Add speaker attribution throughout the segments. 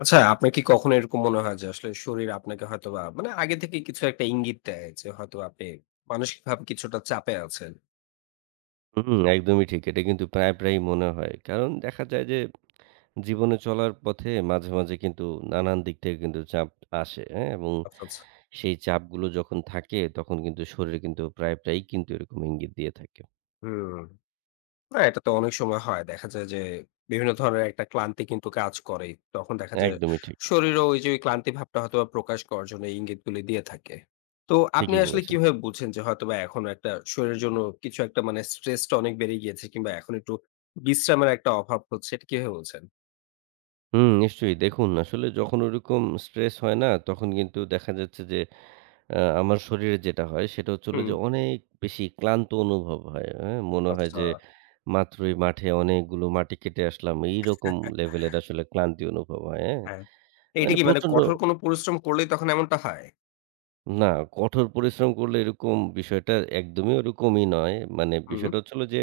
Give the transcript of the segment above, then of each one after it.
Speaker 1: আচ্ছা, আপনার কি কখনো এরকম মনে হয় যে আসলে শরীর আপনাকে হয়তোবা মানে আগে থেকে কিছু একটা ইঙ্গিত দেয় যে হয়তো আপনি মানসিকভাবে কিছুটা চাপে আছেন?
Speaker 2: হুম, একদমই ঠিক। এটা কিন্তু প্রায়, প্রায়ই মনে হয়। কারণ দেখা যায় যে জীবনে চলার পথে মাঝে, মাঝে কিন্তু নানান দিক থেকে কিন্তু চাপ আসে, হ্যাঁ? এবং
Speaker 1: আচ্ছা, আচ্ছা।
Speaker 2: সেই চাপগুলো যখন থাকে তখন কিন্তু শরীর কিন্তু প্রায়, প্রায়ই কিন্তু এরকম ইঙ্গিত দিয়ে থাকে।
Speaker 1: হুম। না, এটা তো অনেক সময় হয়। দেখা যায় যে বিভিন্ন ধরনের একটা ক্লান্তি কিন্তু কাজ করে। তখন দেখা যায়
Speaker 2: একদমই ঠিক।
Speaker 1: শরীরও ওই যে ওই ক্লান্তি ভাবটা হয়তোবা প্রকাশ করার জন্য এই ইঙ্গিতগুলি দিয়ে থাকে। তো আপনি
Speaker 2: ঠিকই
Speaker 1: আসলে
Speaker 2: বলেছেন।
Speaker 1: কিভাবে বুঝছেন যে হয়তোবা এখন একটা শরীরের জন্য কিছু একটা মানে স্ট্রেসটা অনেক বেড়ে গিয়েছে কিংবা এখন একটু বিশ্রামের একটা অভাব হচ্ছে, এটা কিভাবে বলছেন?
Speaker 2: হুম, নিশ্চয়ই। দেখুন আসলে যখন ওরকম স্ট্রেস হয় না তখন কিন্তু দেখা যাচ্ছে যে আমার শরীরে যেটা হয় সেটা হচ্ছে হলো
Speaker 1: হুম,
Speaker 2: যে অনেক বেশি ক্লান্ত অনুভব হয়। হ্যাঁ? মনে হয় যে
Speaker 1: আচ্ছা।
Speaker 2: মাত্রই মাঠে অনেকগুলো মাটি কেটে আসলাম। এইরকম লেভেলের আসলে ক্লান্তি অনুভব হয়। হ্যাঁ?
Speaker 1: হ্যাঁ। এইটা
Speaker 2: মানে
Speaker 1: কি মানে
Speaker 2: প্রচন্ড
Speaker 1: কঠোর কোনো পরিশ্রম করলেই তখন এমনটা হয়?
Speaker 2: না কঠোর পরিশ্রম করলে এরকম বিষয়টা একদমই ওরকমই নয়। মানে
Speaker 1: হুম।
Speaker 2: বিষয়টা হচ্ছে হলো যে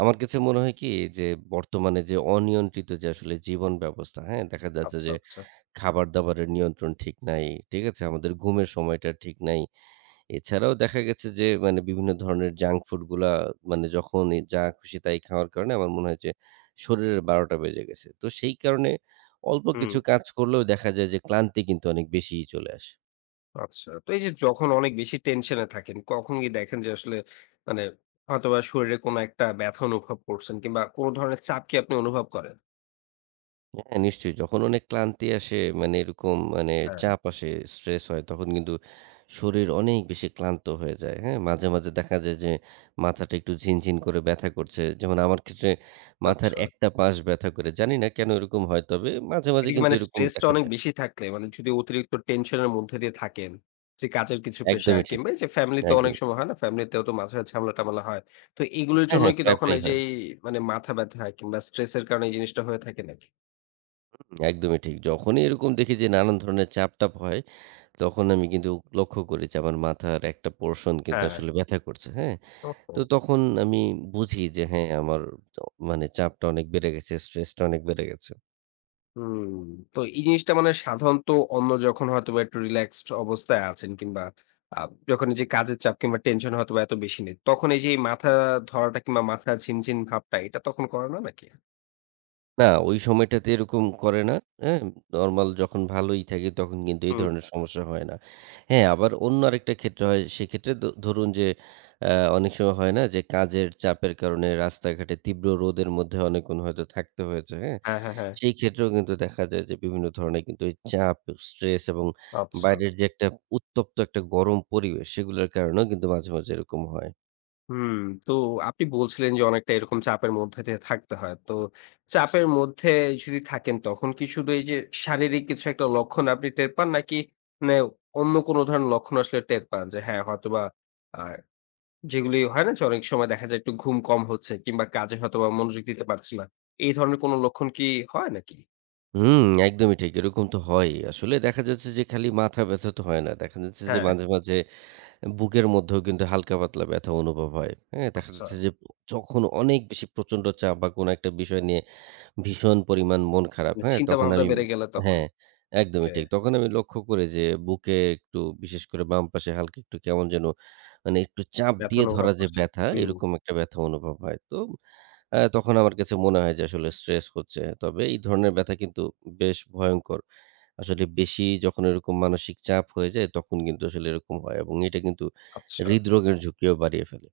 Speaker 2: আমার কাছে মনে হয় কি যে বর্তমানে যে অনিয়ন্ত্রিত যে আসলে জীবন ব্যবস্থা, হ্যাঁ? দেখা যাচ্ছে
Speaker 1: আচ্ছা,
Speaker 2: যে
Speaker 1: আচ্ছা।
Speaker 2: খাবার-দাবারের নিয়ন্ত্রণ ঠিক নাই। ঠিক আছে? আমাদের ঘুমের সময়টা ঠিক নাই। এছাড়াও দেখা গেছে যে মানে বিভিন্ন ধরনের জাঙ্ক ফুড গুলা মানে যখনই যা খুশি তাই খাওয়ার কারণে আমার মনে হয় যে শরীরের ১২টা বেজে গেছে। তো সেই কারণে অল্প
Speaker 1: হুম,
Speaker 2: কিছু কাজ করলেও দেখা যায় যে ক্লান্তি কিন্তু অনেক বেশিই চলে আসে।
Speaker 1: আচ্ছা। তো এই যে যখন অনেক বেশি টেনশন এ থাকেন, কখন কি দেখেন যে আসলে মানে হয়তোবা শরীরে কোনো একটা ব্যথা অনুভব করছেন কিংবা কোনো ধরনের চাপ কি আপনি অনুভব করেন?
Speaker 2: হ্যাঁ, নিশ্চয়ই যখন অনেক ক্লান্তি আসে মানে এরকম মানে
Speaker 1: হ্যাঁ,
Speaker 2: চাপ আসে, স্ট্রেস হয় তখন কিন্তু শরীর অনেক বেশি ক্লান্ত হয়ে যায়। হ্যাঁ? মাঝে, মাঝে দেখা যায় যে মাথাটা একটু ঝিনঝিন করে ব্যথা করছে। যেমন আমার ক্ষেত্রে মাথার
Speaker 1: আচ্ছা।
Speaker 2: একটা পাশ ব্যথা করে। জানি না কেন এরকম হয় তবে মাঝে, মাঝে
Speaker 1: এটা কি
Speaker 2: কিন্তু
Speaker 1: মানে
Speaker 2: এরকম
Speaker 1: স্ট্রেস টা
Speaker 2: দেখা
Speaker 1: অনেক
Speaker 2: যায়।
Speaker 1: বেশি থাকলে মানে যদি অতিরিক্ত টেনশন এর মধ্যে দিয়ে থাকেন, যে কাজের কিছু প্রেশার
Speaker 2: একদমই ঠিক,
Speaker 1: কিংবা এই যে ফ্যামিলিতে অনেক
Speaker 2: একদমই ঠিক।
Speaker 1: সময় হয় না? ফ্যামিলিতেও তো মাঝে ঝামেলা-টামেলা হয়। তো এগুলোর
Speaker 2: হ্যাঁ,
Speaker 1: জন্য
Speaker 2: হ্যাঁ,
Speaker 1: কি
Speaker 2: প্রায়,
Speaker 1: তখন
Speaker 2: প্রায়ই
Speaker 1: এই যে
Speaker 2: হয়।
Speaker 1: এই মানে মাথা ব্যথা কিংবা স্ট্রেস এর কারণে এই জিনিসটা হয়ে থাকে নাকি?
Speaker 2: হুম, একদমই ঠিক। যখনই এরকম দেখি যে নানান ধরনের চাপ-টাপ হয়, তখন আমি কিন্তু লক্ষ্য করি যে আমার মাথার একটা পোরশন কিন্তু
Speaker 1: হ্যাঁ,
Speaker 2: আসলে ব্যথা করছে। হ্যাঁ?
Speaker 1: ওহো!
Speaker 2: তো তখন আমি বুঝি যে হ্যাঁ, আমার চ মানে চাপটা অনেক বেড়ে গেছে, স্ট্রেসটা অনেক বেড়ে গেছে।
Speaker 1: হুম। তো এই জিনিসটা মানে সাধারণত অন্য যখন হয়তোবা একটু রিল্যাক্সড অবস্থায় আছেন কিংবা আ যখন এই যে কাজের চাপ কিংবা টেনশন হয়তোবা এত বেশি নেই। তখন এই যে এই মাথা ধরাটা কিংবা মাথা ঝিমঝিম ভাবটা এটা তখন করে না নাকি?
Speaker 2: না, ওই সময়টাতে এরকম করে না। হ্যাঁ? নরমাল যখন ভালোই থাকি তখন কিন্তু এই
Speaker 1: হুম।
Speaker 2: ধরনের সমস্যা হয় না। হ্যাঁ, আবার অন্য আরেকটা ক্ষেত্র হয়। সেক্ষেত্রে ধরুন যে আ অনেক সময় হয় না যে কাজের চাপের কারণে রাস্তাঘাটে তীব্র রোদের মধ্যে অনেকক্ষণ হয়তো থাকতে হয়েছে। হ্যাঁ?
Speaker 1: হ্যাঁ, হ্যাঁ, হ্যাঁ।
Speaker 2: সেই ক্ষেত্রেও কিন্তু দেখা যায় যে বিভিন্ন ধরনের কিন্তু এই চাপ, স্ট্রেস এবং
Speaker 1: আচ্ছা।
Speaker 2: বাইরের যে একটা উত্তপ্ত একটা গরম পরিবেশ সেগুলোর কারণেও কিন্তু মাঝে, মাঝে এরকম হয়।
Speaker 1: হুম। তো আপনি বলছিলেন যে অনেকটা এরকম চাপের মধ্যে দিয়ে থাকতে হয়। তো চাপের মধ্যে যদি থাকেন তখন কি শুধু এই যে শারীরিক কিছু একটা লক্ষণ আপনি টের পান নাকি মানে অন্য কোন ধরনের লক্ষণ আসলে টের পান? যে হ্যাঁ, হয়তোবা আ যেগুলি হয় না যে অনেক সময় দেখা যায় একটু ঘুম কম হচ্ছে কিংবা কাজে হয়তোবা মনোযোগ দিতে পারছি না। এই ধরনের কোনো লক্ষণ কি হয় নাকি?
Speaker 2: হুম, একদমই ঠিক। এরকম তো হয়ই। আসলে দেখা যাচ্ছে যে খালি মাথা ব্যথা তো হয় না। দেখা যাচ্ছে যে
Speaker 1: হ্যাঁ,
Speaker 2: মাঝে, মাঝে বুকের মধ্যেও কিন্তু হালকা পাতলা ব্যথা অনুভব হয়। হ্যাঁ? দেখা
Speaker 1: আচ্ছা।
Speaker 2: যাচ্ছে যে যখন অনেক বেশি প্রচন্ড চাপ বা কোনো একটা বিষয় নিয়ে ভীষণ পরিমাণ মন খারাপ।
Speaker 1: মানে
Speaker 2: হ্যাঁ?
Speaker 1: চিন্তা
Speaker 2: তখন
Speaker 1: ভাবনা
Speaker 2: আমি
Speaker 1: বেড়ে গেলে তখন।
Speaker 2: হ্যাঁ, একদমই
Speaker 1: ওকে,
Speaker 2: ঠিক। তখন আমি লক্ষ্য করি যে বুকে একটু বিশেষ করে বাম পাশে হালকা একটু কেমন যেন মানে একটু চাপ দিয়ে
Speaker 1: ব্যথার
Speaker 2: ধরা
Speaker 1: অনুভব
Speaker 2: যে
Speaker 1: করছেন।
Speaker 2: ব্যথা,
Speaker 1: হুম,
Speaker 2: এরকম একটা ব্যথা অনুভব হয়। তো আ তখন আমার কাছে মনে হয় যে আসলে স্ট্রেস হচ্ছে। তবে এই ধরনের ব্যথা কিন্তু বেশ ভয়ংকর। আসলে বেশি যখন এরকম মানসিক চাপ হয়ে যায় তখন কিন্তু আসলে এরকম হয় এবং এটা কিন্তু
Speaker 1: আচ্ছা।
Speaker 2: হৃদরোগের ঝুঁকিও বাড়িয়ে ফেলে।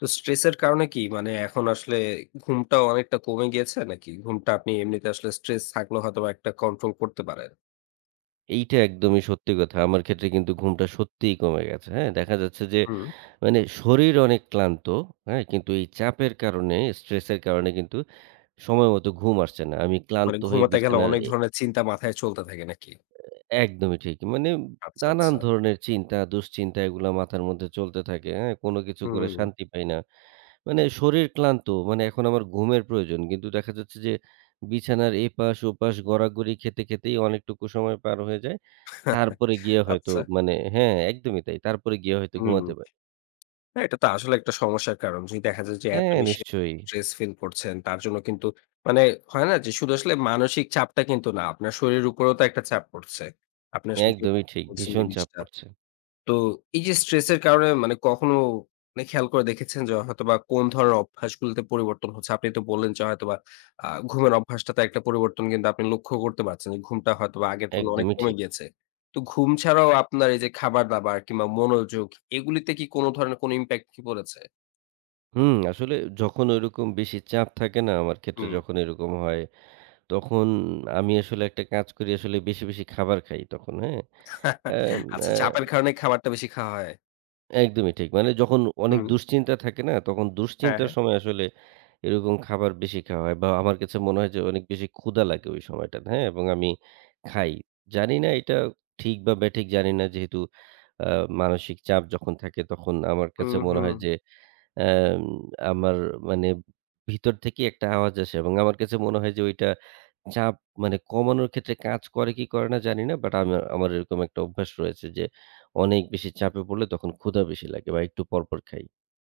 Speaker 1: তো স্ট্রেসের কারণে কি মানে এখন আসলে ঘুমটাও অনেকটা কমে গিয়েছে নাকি? ঘুমটা আপনি এমনিতে আসলে স্ট্রেস থাকলেও হয়তোবা একটা কন্ট্রোল করতে পারেন।
Speaker 2: এইটা একদমই সত্যি কথা। আমার ক্ষেত্রে কিন্তু ঘুমটা সত্যিই কমে গেছে। হ্যাঁ? দেখা যাচ্ছে যে
Speaker 1: হুম।
Speaker 2: মানে শরীর অনেক ক্লান্ত, হ্যাঁ? কিন্তু এই চাপের কারণে, স্ট্রেসের কারণে কিন্তু সময় মতো ঘুম আসছে না। আমি
Speaker 1: মানে
Speaker 2: ক্লান্ত হয়ে
Speaker 1: ঘুমাতে গেলে
Speaker 2: বিছানার
Speaker 1: অনেক
Speaker 2: এ
Speaker 1: ধরনের চিন্তা মাথায় চলতে থাকে নাকি?
Speaker 2: একদমই ঠিক। মানে
Speaker 1: আচ্ছা,
Speaker 2: নানান
Speaker 1: আচ্ছা।
Speaker 2: ধরনের চিন্তা, দুশ্চিন্তা এগুলা মাথার মধ্যে চলতে থাকে। হ্যাঁ? কোনো কিছু করে
Speaker 1: হুম।
Speaker 2: শান্তি পাই না। মানে শরীর ক্লান্ত, মানে এখন আমার ঘুমের প্রয়োজন। কিন্তু দেখা যাচ্ছে যে বিছানার এপাশ ওপাশ গড়াগড়ি খেতে, খেতেই অনেকটুকু সময় পার হয়ে যায়। তারপরে গিয়ে হয়তো
Speaker 1: আচ্ছা,
Speaker 2: মানে হ্যাঁ, একদমই তাই। তারপরে গিয়ে হয়তো
Speaker 1: হুম।
Speaker 2: ঘুমাতে পারি।
Speaker 1: না, এটা তো আসলে একটা সমস্যার কারণ। যদি দেখা যায় যে এত
Speaker 2: হ্যাঁ,
Speaker 1: বেশি
Speaker 2: নিশ্চয়ই।
Speaker 1: স্ট্রেস ফিল করছেন, তার জন্য কিন্তু মানে হয় না যে শুধু আসলে মানসিক চাপটা কিন্তু না, আপনার শরীরের উপরেও তো একটা চাপ পড়ছে। আপনি আসলে যে
Speaker 2: একদমই ঠিক।
Speaker 1: বলছেন
Speaker 2: ভীষণ চাপ
Speaker 1: জিনিসটা।
Speaker 2: পড়ছে।
Speaker 1: তো এই যে স্ট্রেস এর কারণে মানে কখনো মানে খেয়াল করে দেখেছেন যে হয়তোবা কোন ধরনের অভ্যাসগুলোতে পরিবর্তন হচ্ছে? আপনি তো বললেন যে হয়তোবা ঘুমের অভ্যাসটাতে একটা পরিবর্তন কিন্তু আপনি লক্ষ্য করতে পারছেন যে ঘুমটা হয়তোবা আগের তুলনায় অনেক
Speaker 2: একদমই
Speaker 1: কমে
Speaker 2: ঠিক।
Speaker 1: গিয়েছে। তো ঘুম ছাড়াও আপনার এই যে খাবার-দাবার কিংবা মনোযোগ এগুলিতে কি কোন ধরনের কোন ইমপ্যাক্ট কি পড়েছে?
Speaker 2: হুম, আসলে যখন ঐরকম বেশি চাপ থাকে না আমার ক্ষেত্রে
Speaker 1: হুম।
Speaker 2: যখন এরকম হয়, তখন আমি আসলে একটা কাজ করি আসলে বেশি, বেশি খাবার খাই তখন, হ্যাঁ? আম অ্যা
Speaker 1: আচ্ছা, চাপের কারণে খাবারটা বেশি খাওয়া হয়।
Speaker 2: একদমই ঠিক। মানে যখন অনেক
Speaker 1: হুম।
Speaker 2: দুশ্চিন্তা থাকে না? তখন
Speaker 1: হ্যাঁ,
Speaker 2: দুশ্চিন্তার
Speaker 1: হ্যাঁ।
Speaker 2: সময় আসলে এরকম খাবার বেশি খাওয়া হয় বা আমার কাছে মনে হয় যে অনেক বেশি ক্ষুধা লাগে ওই সময়টাতে, হ্যাঁ? এবং আমি খাই। জানি না এটা ঠিক বা বেঠিক জানি না যেহেতু আ মানসিক চাপ যখন থাকে তখন আমার কাছে
Speaker 1: হুম,
Speaker 2: মনে
Speaker 1: হুম।
Speaker 2: হয় যে অ্যাম আমার মানে ভিতর থেকে একটা আওয়াজ আসে এবং আমার কাছে মনে হয় যে ওইটা চাপ মানে কমানোর ক্ষেত্রে কাজ করে কি করে না জানি না। বাট আমার আমার এরকম একটা অভ্যাস রয়েছে যে অনেক বেশি চাপে পড়লে তখন ক্ষুধা বেশি লাগে বা একটু পরপর খাই।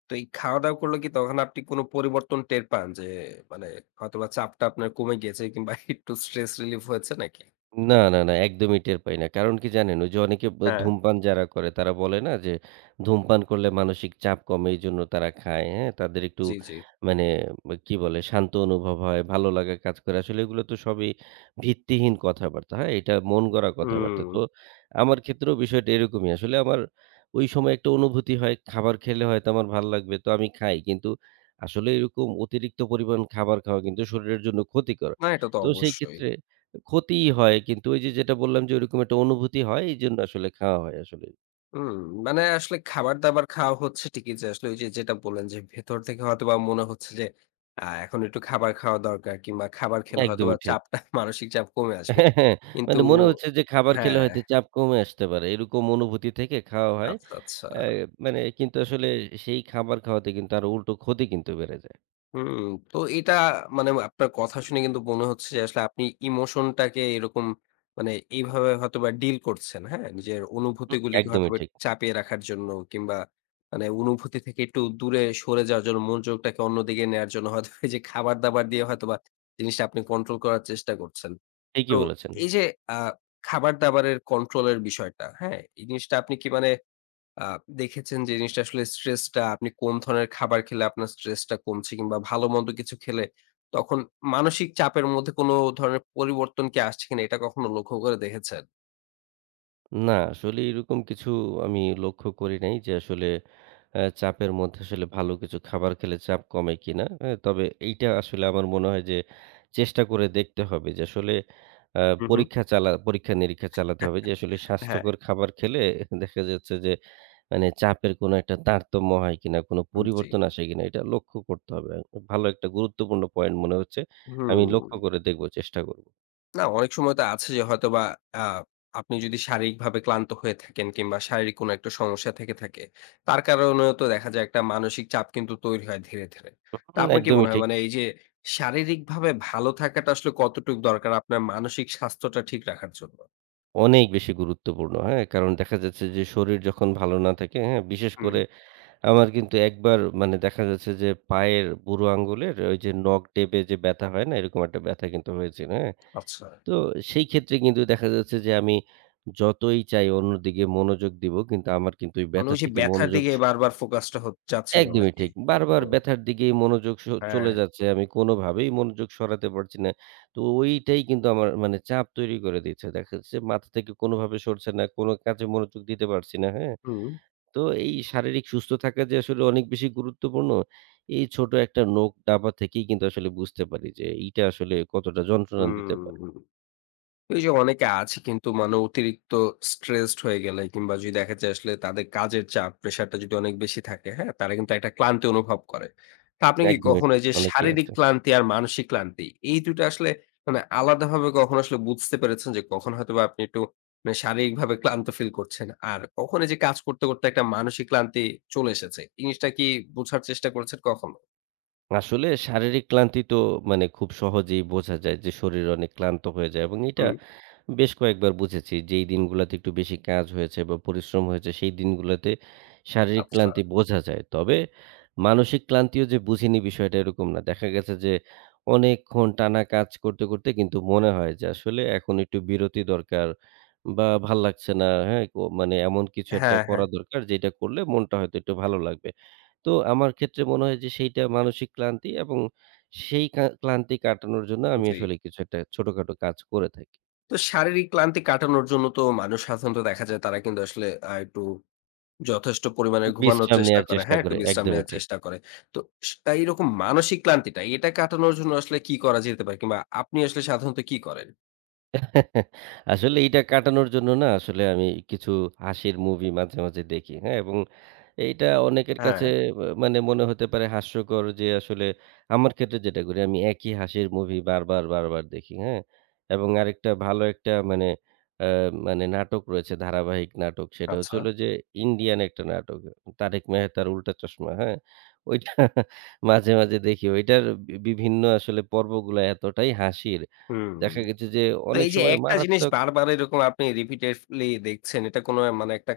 Speaker 1: তো এই খাওয়া-দাওয়া করলে কি তখন আপনি কোনো পরিবর্তন টের পান? যে মানে হয়তোবা চাপটা আপনার কমে গিয়েছে কিংবা একটু স্ট্রেস রিলিফ হয়েছে নাকি?
Speaker 2: না, না, না, একদমই টের পাই না। কারণ কি জানেন? ওই যে অনেকে
Speaker 1: হ্যাঁ।
Speaker 2: ধূমপান যারা করে তারা বলে না যে, ধূমপান করলে মানসিক চাপ কমে এইজন্য তারা খায়, হ্যাঁ? তাদের একটু
Speaker 1: জি, জি।
Speaker 2: মানে বা কি বলে? শান্ত অনুভব হয়, ভালো লাগা কাজ করে। আসলে এগুলো তো সবই ভিত্তিহীন কথাবার্তা, হ্যাঁ? এটা মন গড়া কথাবার্তা।
Speaker 1: হুম।
Speaker 2: তো আমার ক্ষেত্রেও বিষয়টা এরকমই। আসলে আমার ওই সময় একটা অনুভূতি হয়, খাবার খেলে হয়তো আমার ভাল লাগবে, তো আমি খাই। কিন্তু আসলে এরকম অতিরিক্ত পরিমাণ খাবার খাওয়া কিন্তু শরীরের জন্য ক্ষতিকর।
Speaker 1: না, এটা তো
Speaker 2: তো সেই
Speaker 1: অবশ্যই।
Speaker 2: ক্ষেত্রে ক্ষতিই হয় কিন্তু ওই যে যেটা বললাম যে ওইরকম একটা অনুভূতি হয় এইজন্য আসলে খাওয়া হয় আসলে।
Speaker 1: হুম, মানে আসলে খাবার-দাবার খাওয়া হচ্ছে ঠিকই, যে আসলে ওই যে যেটা বললেন যে ভেতর থেকে হয়তোবা মনে হচ্ছে যে এখন একটু খাবার খাওয়া দরকার কিংবা খাবার খেলে হয়তোবা
Speaker 2: একদমই ঠিক।
Speaker 1: চাপটা মানসিক চাপ কমে আসবে।
Speaker 2: হ্যাঁ, হ্যাঁ।
Speaker 1: কিন্তু
Speaker 2: মানে মনে হচ্ছে যে খাবার খেলে
Speaker 1: হ্যাঁ,
Speaker 2: হয়তো চাপ কমে আসতে পারে। এরকম অনুভূতি থেকে খাওয়া হয়।
Speaker 1: আচ্ছা, আচ্ছা।
Speaker 2: অ্যা মানে কিন্তু আসলে সেই খাবার খাওয়াতে কিন্তু আরো উল্টো ক্ষতি কিন্তু বেড়ে যায়।
Speaker 1: হুম, তো এটা মানে আপনার কথা শুনে কিন্তু মনে হচ্ছে যে আসলে আপনি ইমোশনটাকে এরকম মানে এইভাবে হয়তোবা ডিল করছেন, হ্যাঁ? নিজের
Speaker 2: হুম,
Speaker 1: অনুভূতিগুলিকে
Speaker 2: একদমই
Speaker 1: হয়তোবা
Speaker 2: ঠিক।
Speaker 1: চাপিয়ে রাখার জন্য কিংবা মানে অনুভূতি থেকে একটু দূরে সরে যাওয়ার জন্য মনোযোগটাকে অন্যদিকে নেয়ার জন্য হয়তো বা এই যে খাবার-দাবার দিয়ে হয়তোবা জিনিসটা আপনি কন্ট্রোল করার চেষ্টা করছেন।
Speaker 2: ঠিকই
Speaker 1: তো
Speaker 2: বলেছেন।
Speaker 1: এই যে আ খাবার-দাবারের কন্ট্রোল এর বিষয়টা, হ্যাঁ? এই জিনিসটা আপনি কি মানে আ দেখেছেন যে জিনিসটা আসলে স্ট্রেসটা আপনি কোন ধরনের খাবার খেলে আপনার স্ট্রেসটা কমছে কিংবা ভালো-মন্দ কিছু খেলে তখন মানসিক চাপের মধ্যে কোন ধরনের পরিবর্তন কি আসছে কিনা এটা কখনো লক্ষ্য করে দেখেছেন?
Speaker 2: না, আসলে এরকম কিছু আমি লক্ষ্য করি নাই যে আসলে চাপের মধ্যে আসলে ভালো কিছু খাবার খেলে চাপ কমে কিনা? হ্যাঁ, তবে এইটা আসলে আমার মনে হয় যে চেষ্টা করে দেখতে হবে যে আসলে আ
Speaker 1: হু, হু।
Speaker 2: পরীক্ষা-নিরীক্ষা চালাতে হবে যে আসলে
Speaker 1: হ্যাঁ,
Speaker 2: স্বাস্থ্যকর খাবার খেলে দেখা যাচ্ছে যে মানে চাপের কোনো একটা তারতম্য হয় কিনা, কোনো
Speaker 1: জি।
Speaker 2: পরিবর্তন আসে কিনা এটা লক্ষ্য করতে হবে। ভালো একটা গুরুত্বপূর্ণ পয়েন্ট মনে হচ্ছে। আমি
Speaker 1: হুম।
Speaker 2: লক্ষ্য করে দেখব, চেষ্টা করব।
Speaker 1: না, অনেক সময় তো আছে যে হয়তোবা আ আপনি যদি শারীরিকভাবে ক্লান্ত হয়ে থাকেন কিংবা শারীরিক কোনো একটা সমস্যা থেকে থাকে, তার কারণেও তো দেখা যায় একটা মানসিক চাপ কিন্তু তৈরি হয় ধীরে, ধীরে। তো
Speaker 2: হুম,
Speaker 1: আপনার কি
Speaker 2: একদমই
Speaker 1: মনে হয়
Speaker 2: ঠিক।
Speaker 1: মানে এই যে শারীরিকভাবে ভালো থাকাটা আসলে কতটুক দরকার আপনার মানসিক স্বাস্থ্যটা ঠিক রাখার জন্য?
Speaker 2: অনেক বেশি গুরুত্বপূর্ণ, হ্যাঁ? কারণ দেখা যাচ্ছে যে শরীর যখন ভালো না থাকে, হ্যাঁ? বিশেষ
Speaker 1: হুম,
Speaker 2: করে আমার কিন্তু একবার মানে দেখা যাচ্ছে যে পায়ের বুড়ো আঙুলের ওই যে নখ ডেবে যে ব্যথা হয় না? এরকম একটা ব্যথা কিন্তু হয়েছিল, হ্যাঁ?
Speaker 1: আচ্ছা।
Speaker 2: তো সেই ক্ষেত্রে কিন্তু দেখা যাচ্ছে যে আমি যতই চাই অন্যদিকে মনোযোগ দিব কিন্তু আমার কিন্তু ওই
Speaker 1: মানে
Speaker 2: ব্যথা
Speaker 1: ওই যে
Speaker 2: থেকে
Speaker 1: ব্যাথার
Speaker 2: মনোযোগ
Speaker 1: দিকে বারবার ফোকাসটা হত যাচ্ছিল
Speaker 2: একদমই
Speaker 1: নাকি?
Speaker 2: ঠিক। বারবার
Speaker 1: ওহহো!
Speaker 2: ব্যথার দিকেই মনোযোগ চলে
Speaker 1: হ্যাঁ।
Speaker 2: যাচ্ছে। আমি কোনোভাবেই মনোযোগ সরাতে পারছি না। তো ওইটাই কিন্তু আমার মানে চাপ তৈরি করে দিচ্ছে। দেখা যাচ্ছে মাথা থেকে কোনোভাবে সরছে না। কোনো কাজে মনোযোগ দিতে পারছি না, হ্যাঁ?
Speaker 1: হুম।
Speaker 2: তো এই শারীরিক সুস্থ থাকা যে আসলে অনেক বেশি গুরুত্বপূর্ণ, এই ছোট একটা নখ ডাবা থেকেই কিন্তু আসলে বুঝতে পারি যে এইটা আসলে কতটা যন্ত্রণা দিতে পারে।
Speaker 1: হুম। এই যে অনেকে আছে কিন্তু মানে অতিরিক্ত স্ট্রেসড হয়ে গেলে কিংবা যদি দেখা যায় আসলে তাদের কাজের চাপ প্রেশারটা যদি অনেক বেশি থাকে, হ্যাঁ, তারা কিন্তু একটা ক্লান্তি অনুভব করে। তা আপনি কি
Speaker 2: একদমই
Speaker 1: কখনো
Speaker 2: ঠিক।
Speaker 1: এই যে
Speaker 2: অনেকেই
Speaker 1: শারীরিক
Speaker 2: আছে।
Speaker 1: ক্লান্তি আর মানসিক ক্লান্তি এই দুটো আসলে মানে আলাদাভাবে কখনো আসলে বুঝতে পেরেছেন যে কখন হয়তো বা আপনি একটু মানে শারীরিকভাবে ক্লান্ত ফিল করছেন আর কখন এই যে কাজ করতে করতে একটা মানসিক ক্লান্তি চলে এসেছে, এই জিনিসটা কি বোঝার চেষ্টা করেছেন কখনো?
Speaker 2: আসলে শারীরিক ক্লান্তি তো মানে খুব সহজেই বোঝা যায় যে শরীর অনেক ক্লান্ত হয়ে যায় এবং এটা
Speaker 1: হুম।
Speaker 2: বেশ কয়েকবার বুঝেছি। যেই দিনগুলাতে একটু বেশি কাজ হয়েছে বা পরিশ্রম হয়েছে, সেই দিনগুলাতে শারীরিক
Speaker 1: আচ্ছা।
Speaker 2: ক্লান্তি বোঝা যায়। তবে মানসিক ক্লান্তিও যে বুঝিনি বিষয়টা এরকম না। দেখা গেছে যে অনেকক্ষণ টানা কাজ করতে, করতে কিন্তু মনে হয় যে আসলে এখন একটু বিরতি দরকার বা ভাল লাগছে না, হ্যাঁ? ও মানে এমন কিছু একটা
Speaker 1: হ্যাঁ, হ্যাঁ।
Speaker 2: করা দরকার যেটা করলে মনটা হয়তো একটু ভালো লাগবে। তো আমার ক্ষেত্রে মনে হয় যে সেইটা মানসিক ক্লান্তি এবং সেই ক্লান্তি কাটানোর জন্য আমি
Speaker 1: জি।
Speaker 2: আসলে কিছু একটা ছোটখাটো কাজ করে থাকি।
Speaker 1: তো শারীরিক ক্লান্তি কাটানোর জন্য তো মানুষ সাধারণত দেখা যায় তারা কিন্তু আসলে একটু যথেষ্ট পরিমাণে ঘুমানোর
Speaker 2: বিশ্রাম
Speaker 1: চেষ্টা
Speaker 2: নেয়ার
Speaker 1: করে,
Speaker 2: চেষ্টা
Speaker 1: হ্যাঁ? একটু
Speaker 2: করে।
Speaker 1: বিশ্রাম
Speaker 2: একদমই
Speaker 1: নেয়ার
Speaker 2: ঠিক।
Speaker 1: চেষ্টা করে। তো স তা এইরকম মানসিক ক্লান্তিটা এটা কাটানোর জন্য আসলে কি করা যেতে পারে? কিংবা আপনি আসলে সাধারণত কি করেন?
Speaker 2: আসলে এইটা কাটানোর জন্য না আসলে আমি কিছু হাসির মুভি মাঝে, মাঝে দেখি। হ্যাঁ? এবং এইটা অনেকের
Speaker 1: হ্যাঁ,
Speaker 2: কাছে আ মানে মনে হতে পারে হাস্যকর যে আসলে আমার ক্ষেত্রে যেটা করি আমি একই হাসির মুভি বারবার, বারবার দেখি। হ্যাঁ? এবং আরেকটা ভালো একটা মানে আ মানে নাটক রয়েছে ধারাবাহিক নাটক। সেটা হচ্ছে
Speaker 1: আচ্ছা।
Speaker 2: হলো যে ইন্ডিয়ান একটা নাটক। 'তারক মেহতার উল্টা চশমা।' হ্যাঁ? ওইটা মাঝে, মাঝে দেখি। ওইটার বিভিন্ন আসলে পর্বগুলা এতটাই হাসির
Speaker 1: হুম।
Speaker 2: দেখা গেছে যে
Speaker 1: তো
Speaker 2: অনেক
Speaker 1: এই যে
Speaker 2: সময়
Speaker 1: একটা জিনিস
Speaker 2: মারাত্মক
Speaker 1: বারবার এরকম আপনি repeatedly দেখছেন, এটা কোনো মানে একটা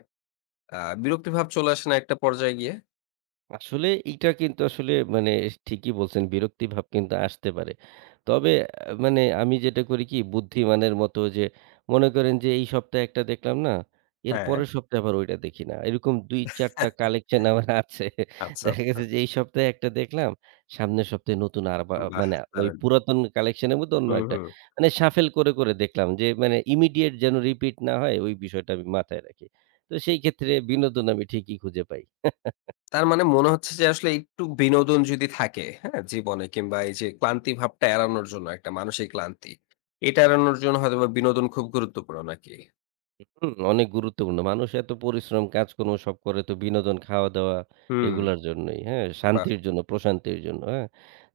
Speaker 1: আ বিরক্তি ভাব চলে আসে না একটা পর্যায়ে গিয়ে?
Speaker 2: আসলে এইটা কিন্তু আসলে মানে ঠিকই বলছেন, বিরক্তিভাব কিন্তু আসতে পারে। তবে আ মানে আমি যেটা করি কি বুদ্ধিমানের মতো যে মনে করেন যে এই সপ্তাহে একটা দেখলাম না, এর
Speaker 1: হ্যাঁ।
Speaker 2: পরের সপ্তাহে আবার ওইটা দেখি না। এরকম ২-৪ টা কালেকশন আমার আছে।
Speaker 1: আচ্ছা,
Speaker 2: দেখা
Speaker 1: আচ্ছা।
Speaker 2: গেছে যে এই সপ্তাহে একটা দেখলাম, সামনের সপ্তাহে নতুন আর বা
Speaker 1: বাহ!
Speaker 2: মানে ওই
Speaker 1: দারুণ।
Speaker 2: পুরাতন কালেকশন এর মধ্যে অন্য
Speaker 1: হুম,
Speaker 2: একটা।
Speaker 1: হুম।
Speaker 2: মানে শাফেল করে, করে দেখলাম যে মানে ইমিডিয়েট যেন রিপিট না হয় ওই বিষয়টা আমি মাথায় রাখি। তো সেই ক্ষেত্রে বিনোদন আমি ঠিকই খুঁজে পাই।
Speaker 1: তার মানে মনে হচ্ছে যে আসলে একটু বিনোদন যদি থাকে, হ্যাঁ? জীবনে, কিংবা এই যে ক্লান্তি ভাবটা এড়ানোর জন্য একটা মানসিক ক্লান্তি। এটা এড়ানোর জন্য হয়তোবা বিনোদন খুব গুরুত্বপূর্ণ নাকি?
Speaker 2: হুম, অনেক গুরুত্বপূর্ণ। মানুষ এত পরিশ্রম, কাজকর্ম সব করে তো বিনোদন, খাওয়া-দাওয়া
Speaker 1: হুম,
Speaker 2: এগুলার জন্যই, হ্যাঁ?
Speaker 1: বাহ!
Speaker 2: শান্তির জন্য, প্রশান্তির জন্য, হ্যাঁ?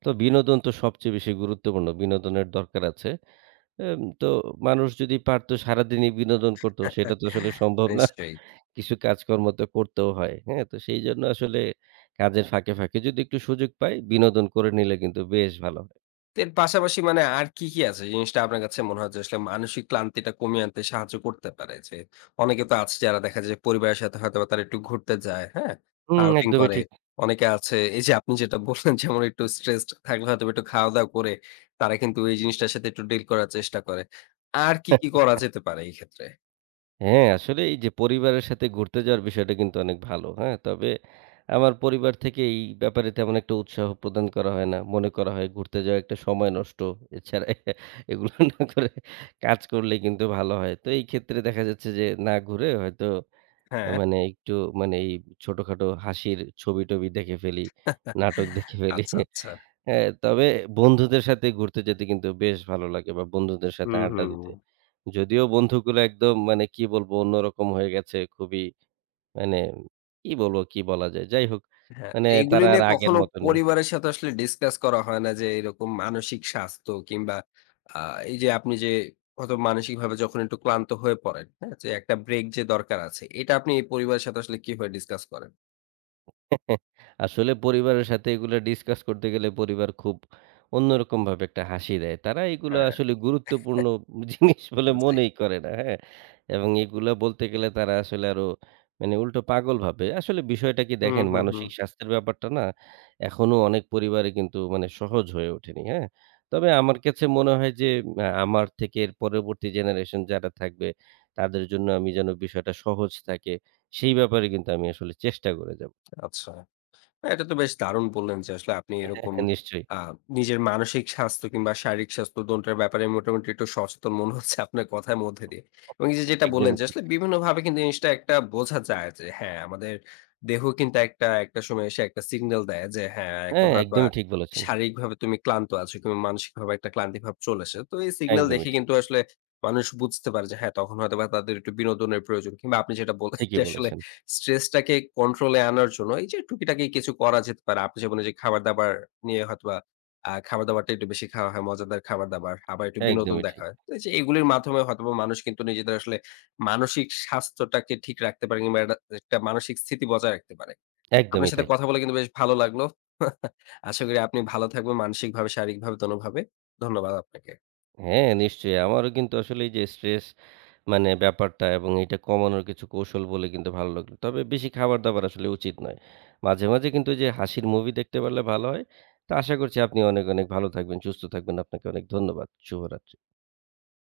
Speaker 2: তো বিনোদন তো সবচেয়ে বেশি গুরুত্বপূর্ণ। বিনোদনের দরকার আছে। তো মানুষ যদি পারত সারাদিনই বিনোদন করত, সেটা তো আসলে সম্ভব না।
Speaker 1: নিশ্চয়ই।
Speaker 2: কিছু কাজকর্ম তো করতেও হয়, হ্যাঁ? তো সেইজন্য আসলে কাজের ফাঁকে, ফাঁকে যদি একটু সুযোগ পাই, বিনোদন করে নিলে কিন্তু বেশ ভালো হয়।
Speaker 1: এর পাশাপাশি মানে আর কি, কি আছে জিনিসটা আপনার কাছে মনে হয় যে আসলে মানসিক ক্লান্তিটা কমিয়ে আনতে সাহায্য করতে পারে? যে অনেকে তো আছে যারা দেখা যায় পরিবারের সাথে হয়তোবা তারা একটু ঘুরতে যায়, হ্যাঁ?
Speaker 2: হুম,
Speaker 1: আউটিং
Speaker 2: একদমই
Speaker 1: করে।
Speaker 2: ঠিক।
Speaker 1: অনেকে আছে, এই যে আপনি যেটা বললেন, যেমন একটু স্ট্রেসড থাকলে হয়তোবা একটু খাওয়া-দাওয়া করে তারা কিন্তু এই জিনিসটার সাথে একটু ডিল করার চেষ্টা করে। আর কি, কি করা যেতে পারে এই ক্ষেত্রে?
Speaker 2: হ্যাঁ, আসলে এই যে পরিবারের সাথে ঘুরতে যাওয়ার বিষয়টা কিন্তু অনেক ভালো। হ্যাঁ? তবে আমার পরিবার থেকে এই ব্যাপারে তেমন একটা উৎসাহ প্রদান করা হয় না। মনে করা হয় ঘুরতে যাওয়া একটা সময় নষ্ট। এছাড়া এগুলো না করে কাজ করলে কিন্তু ভালো হয়। তো এই ক্ষেত্রে দেখা যাচ্ছে যে না ঘুরে হয়তো
Speaker 1: হ্যাঁ।
Speaker 2: মানে একটু মানে এই ছোটখাটো হাসির ছবি-টবি দেখে ফেলি, নাটক দেখে ফেলি।
Speaker 1: আচ্ছা, আচ্ছা।
Speaker 2: হ্যাঁ, তবে বন্ধুদের সাথে ঘুরতে যেতে কিন্তু বেশ ভালো লাগে বা বন্ধুদের সাথে
Speaker 1: হুম,
Speaker 2: আড্ডা
Speaker 1: হুম।
Speaker 2: দিতে। যদিও বন্ধুগুলো একদম মানে কি বলবো অন্যরকম হয়ে গেছে খুবই মানে কি বলবো, কি বলা যায়? যাই হোক
Speaker 1: হ্যাঁ,
Speaker 2: মানে
Speaker 1: তো এগুলি
Speaker 2: তারা একদম,
Speaker 1: নিয়ে
Speaker 2: আর একদম। আগের
Speaker 1: কখনো
Speaker 2: মত নেই।
Speaker 1: পরিবারের সাথে আসলে ডিসকাস করা হয় না যে এরকম মানসিক স্বাস্থ্য কিংবা আ এই যে আপনি যে হয়তো মানসিকভাবে যখন একটু ক্লান্ত হয়ে পড়েন, হ্যাঁ? যে একটা ব্রেক যে দরকার আছে, এটা আপনি পরিবারের সাথে আসলে কিভাবে ডিসকাস করেন?
Speaker 2: আসলে পরিবারের সাথে এগুলা ডিসকাস করতে গেলে পরিবার খুব অন্যরকম ভাবে একটা হাসি দেয়। তারা এগুলা
Speaker 1: হ্যাঁ,
Speaker 2: আসলে গুরুত্বপূর্ণ জিনিস বলে
Speaker 1: জি।
Speaker 2: মনেই করে না, হ্যাঁ? এবং এগুলা বলতে গেলে তারা আসলে আরো মানে উল্টো পাগল ভাবে। আসলে বিষয়টা কি
Speaker 1: হুম,
Speaker 2: দেখেন
Speaker 1: হুম, হুম।
Speaker 2: মানসিক স্বাস্থ্যের ব্যাপারটা না এখনো অনেক পরিবারে কিন্তু মানে সহজ হয়ে ওঠেনি, হ্যাঁ? তবে আমার কাছে মনে হয় যে আ আমার থেকে এর পরবর্তী জেনারেশন যারা থাকবে তাদের জন্য আমি যেন বিষয়টা সহজ থাকে সেই ব্যাপারে কিন্তু আমি আসলে চেষ্টা করে যাব।
Speaker 1: আচ্ছা। না, এটা তো বেশ দারুণ বললেন যে আসলে আপনি
Speaker 2: হ্যাঁ,
Speaker 1: এরকম
Speaker 2: নিশ্চয়ই।
Speaker 1: আ নিজের মানসিক স্বাস্থ্য কিংবা শারীরিক স্বাস্থ্য ২ টার ব্যাপারে মোটামুটি একটু সচেতন মনে হচ্ছে আপনার কথার মধ্যে দিয়ে। এবং এই যে যেটা বললেন
Speaker 2: একদমই
Speaker 1: যে
Speaker 2: ঠিক।
Speaker 1: আসলে বিভিন্নভাবে কিন্তু জিনিসটা একটা বোঝা যায় যে হ্যাঁ, আমাদের দেহ কিন্তু একটা, একটা সময় এসে একটা সিগন্যাল দেয় যে হ্যাঁ, এখন
Speaker 2: হ্যাঁ,
Speaker 1: হয়তোবা
Speaker 2: একদমই ঠিক বলেছেন।
Speaker 1: শারীরিকভাবে তুমি ক্লান্ত আছো কিংবা মানসিকভাবে একটা ক্লান্তিভাব চলে আসে। তো এই সিগন্যাল
Speaker 2: একদমই
Speaker 1: দেখে
Speaker 2: ঠিক।
Speaker 1: কিন্তু আসলে মানুষ বুঝতে পারে যে হ্যাঁ, তখন হয়তোবা তাদের একটু বিনোদনের প্রয়োজন কিংবা আপনি যেটা বললেন
Speaker 2: ঠিকই
Speaker 1: যে আসলে
Speaker 2: বলেছেন।
Speaker 1: স্ট্রেসটাকে কন্ট্রোলে আনার জন্য এই যে টুকিটাকি কিছু করা যেতে পারে। আপনি যেমন এই যে খাবার-দাবার নিয়ে হয়তোবা খাবার-দাবারটা একটু বেশি খাওয়া হয়, মজাদার খাবার-দাবার। আবার একটু বিনোদন
Speaker 2: একদমই
Speaker 1: দেখা
Speaker 2: ঠিক।
Speaker 1: হয়। তো এই যে এগুলির মাধ্যমে হয়তোবা মানুষ কিন্তু নিজেদের আসলে মানসিক স্বাস্থ্যটাকে ঠিক রাখতে পারে কিংবা একটা একটা মানসিক স্থিতি বজায় রাখতে পারে। আপনার
Speaker 2: একদমই
Speaker 1: সাথে
Speaker 2: তাই।
Speaker 1: কথা বলে কিন্তু বেশ ভালো লাগলো। আশা করি আপনি ভালো থাকবেন মানসিকভাবে, শারীরিকভাবে দোনোভাবে। ধন্যবাদ আপনাকে।
Speaker 2: হ্যাঁ, নিশ্চয়ই। আমারও কিন্তু আসলে এই যে স্ট্রেস মানে ব্যাপারটা এবং এটা কমানোর কিছু কৌশল বলে কিন্তু ভালো লাগলো। তবে বেশি খাবার-দাবার আসলে উচিত নয়। মাঝে, মাঝে কিন্তু ওই যে হাসির মুভি দেখতে পারলে ভালো হয়। তো আশা করছি আপনি অনেক, অনেক ভালো থাকবেন, সুস্থ থাকবেন। আপনাকে অনেক ধন্যবাদ। শুভরাত্রি।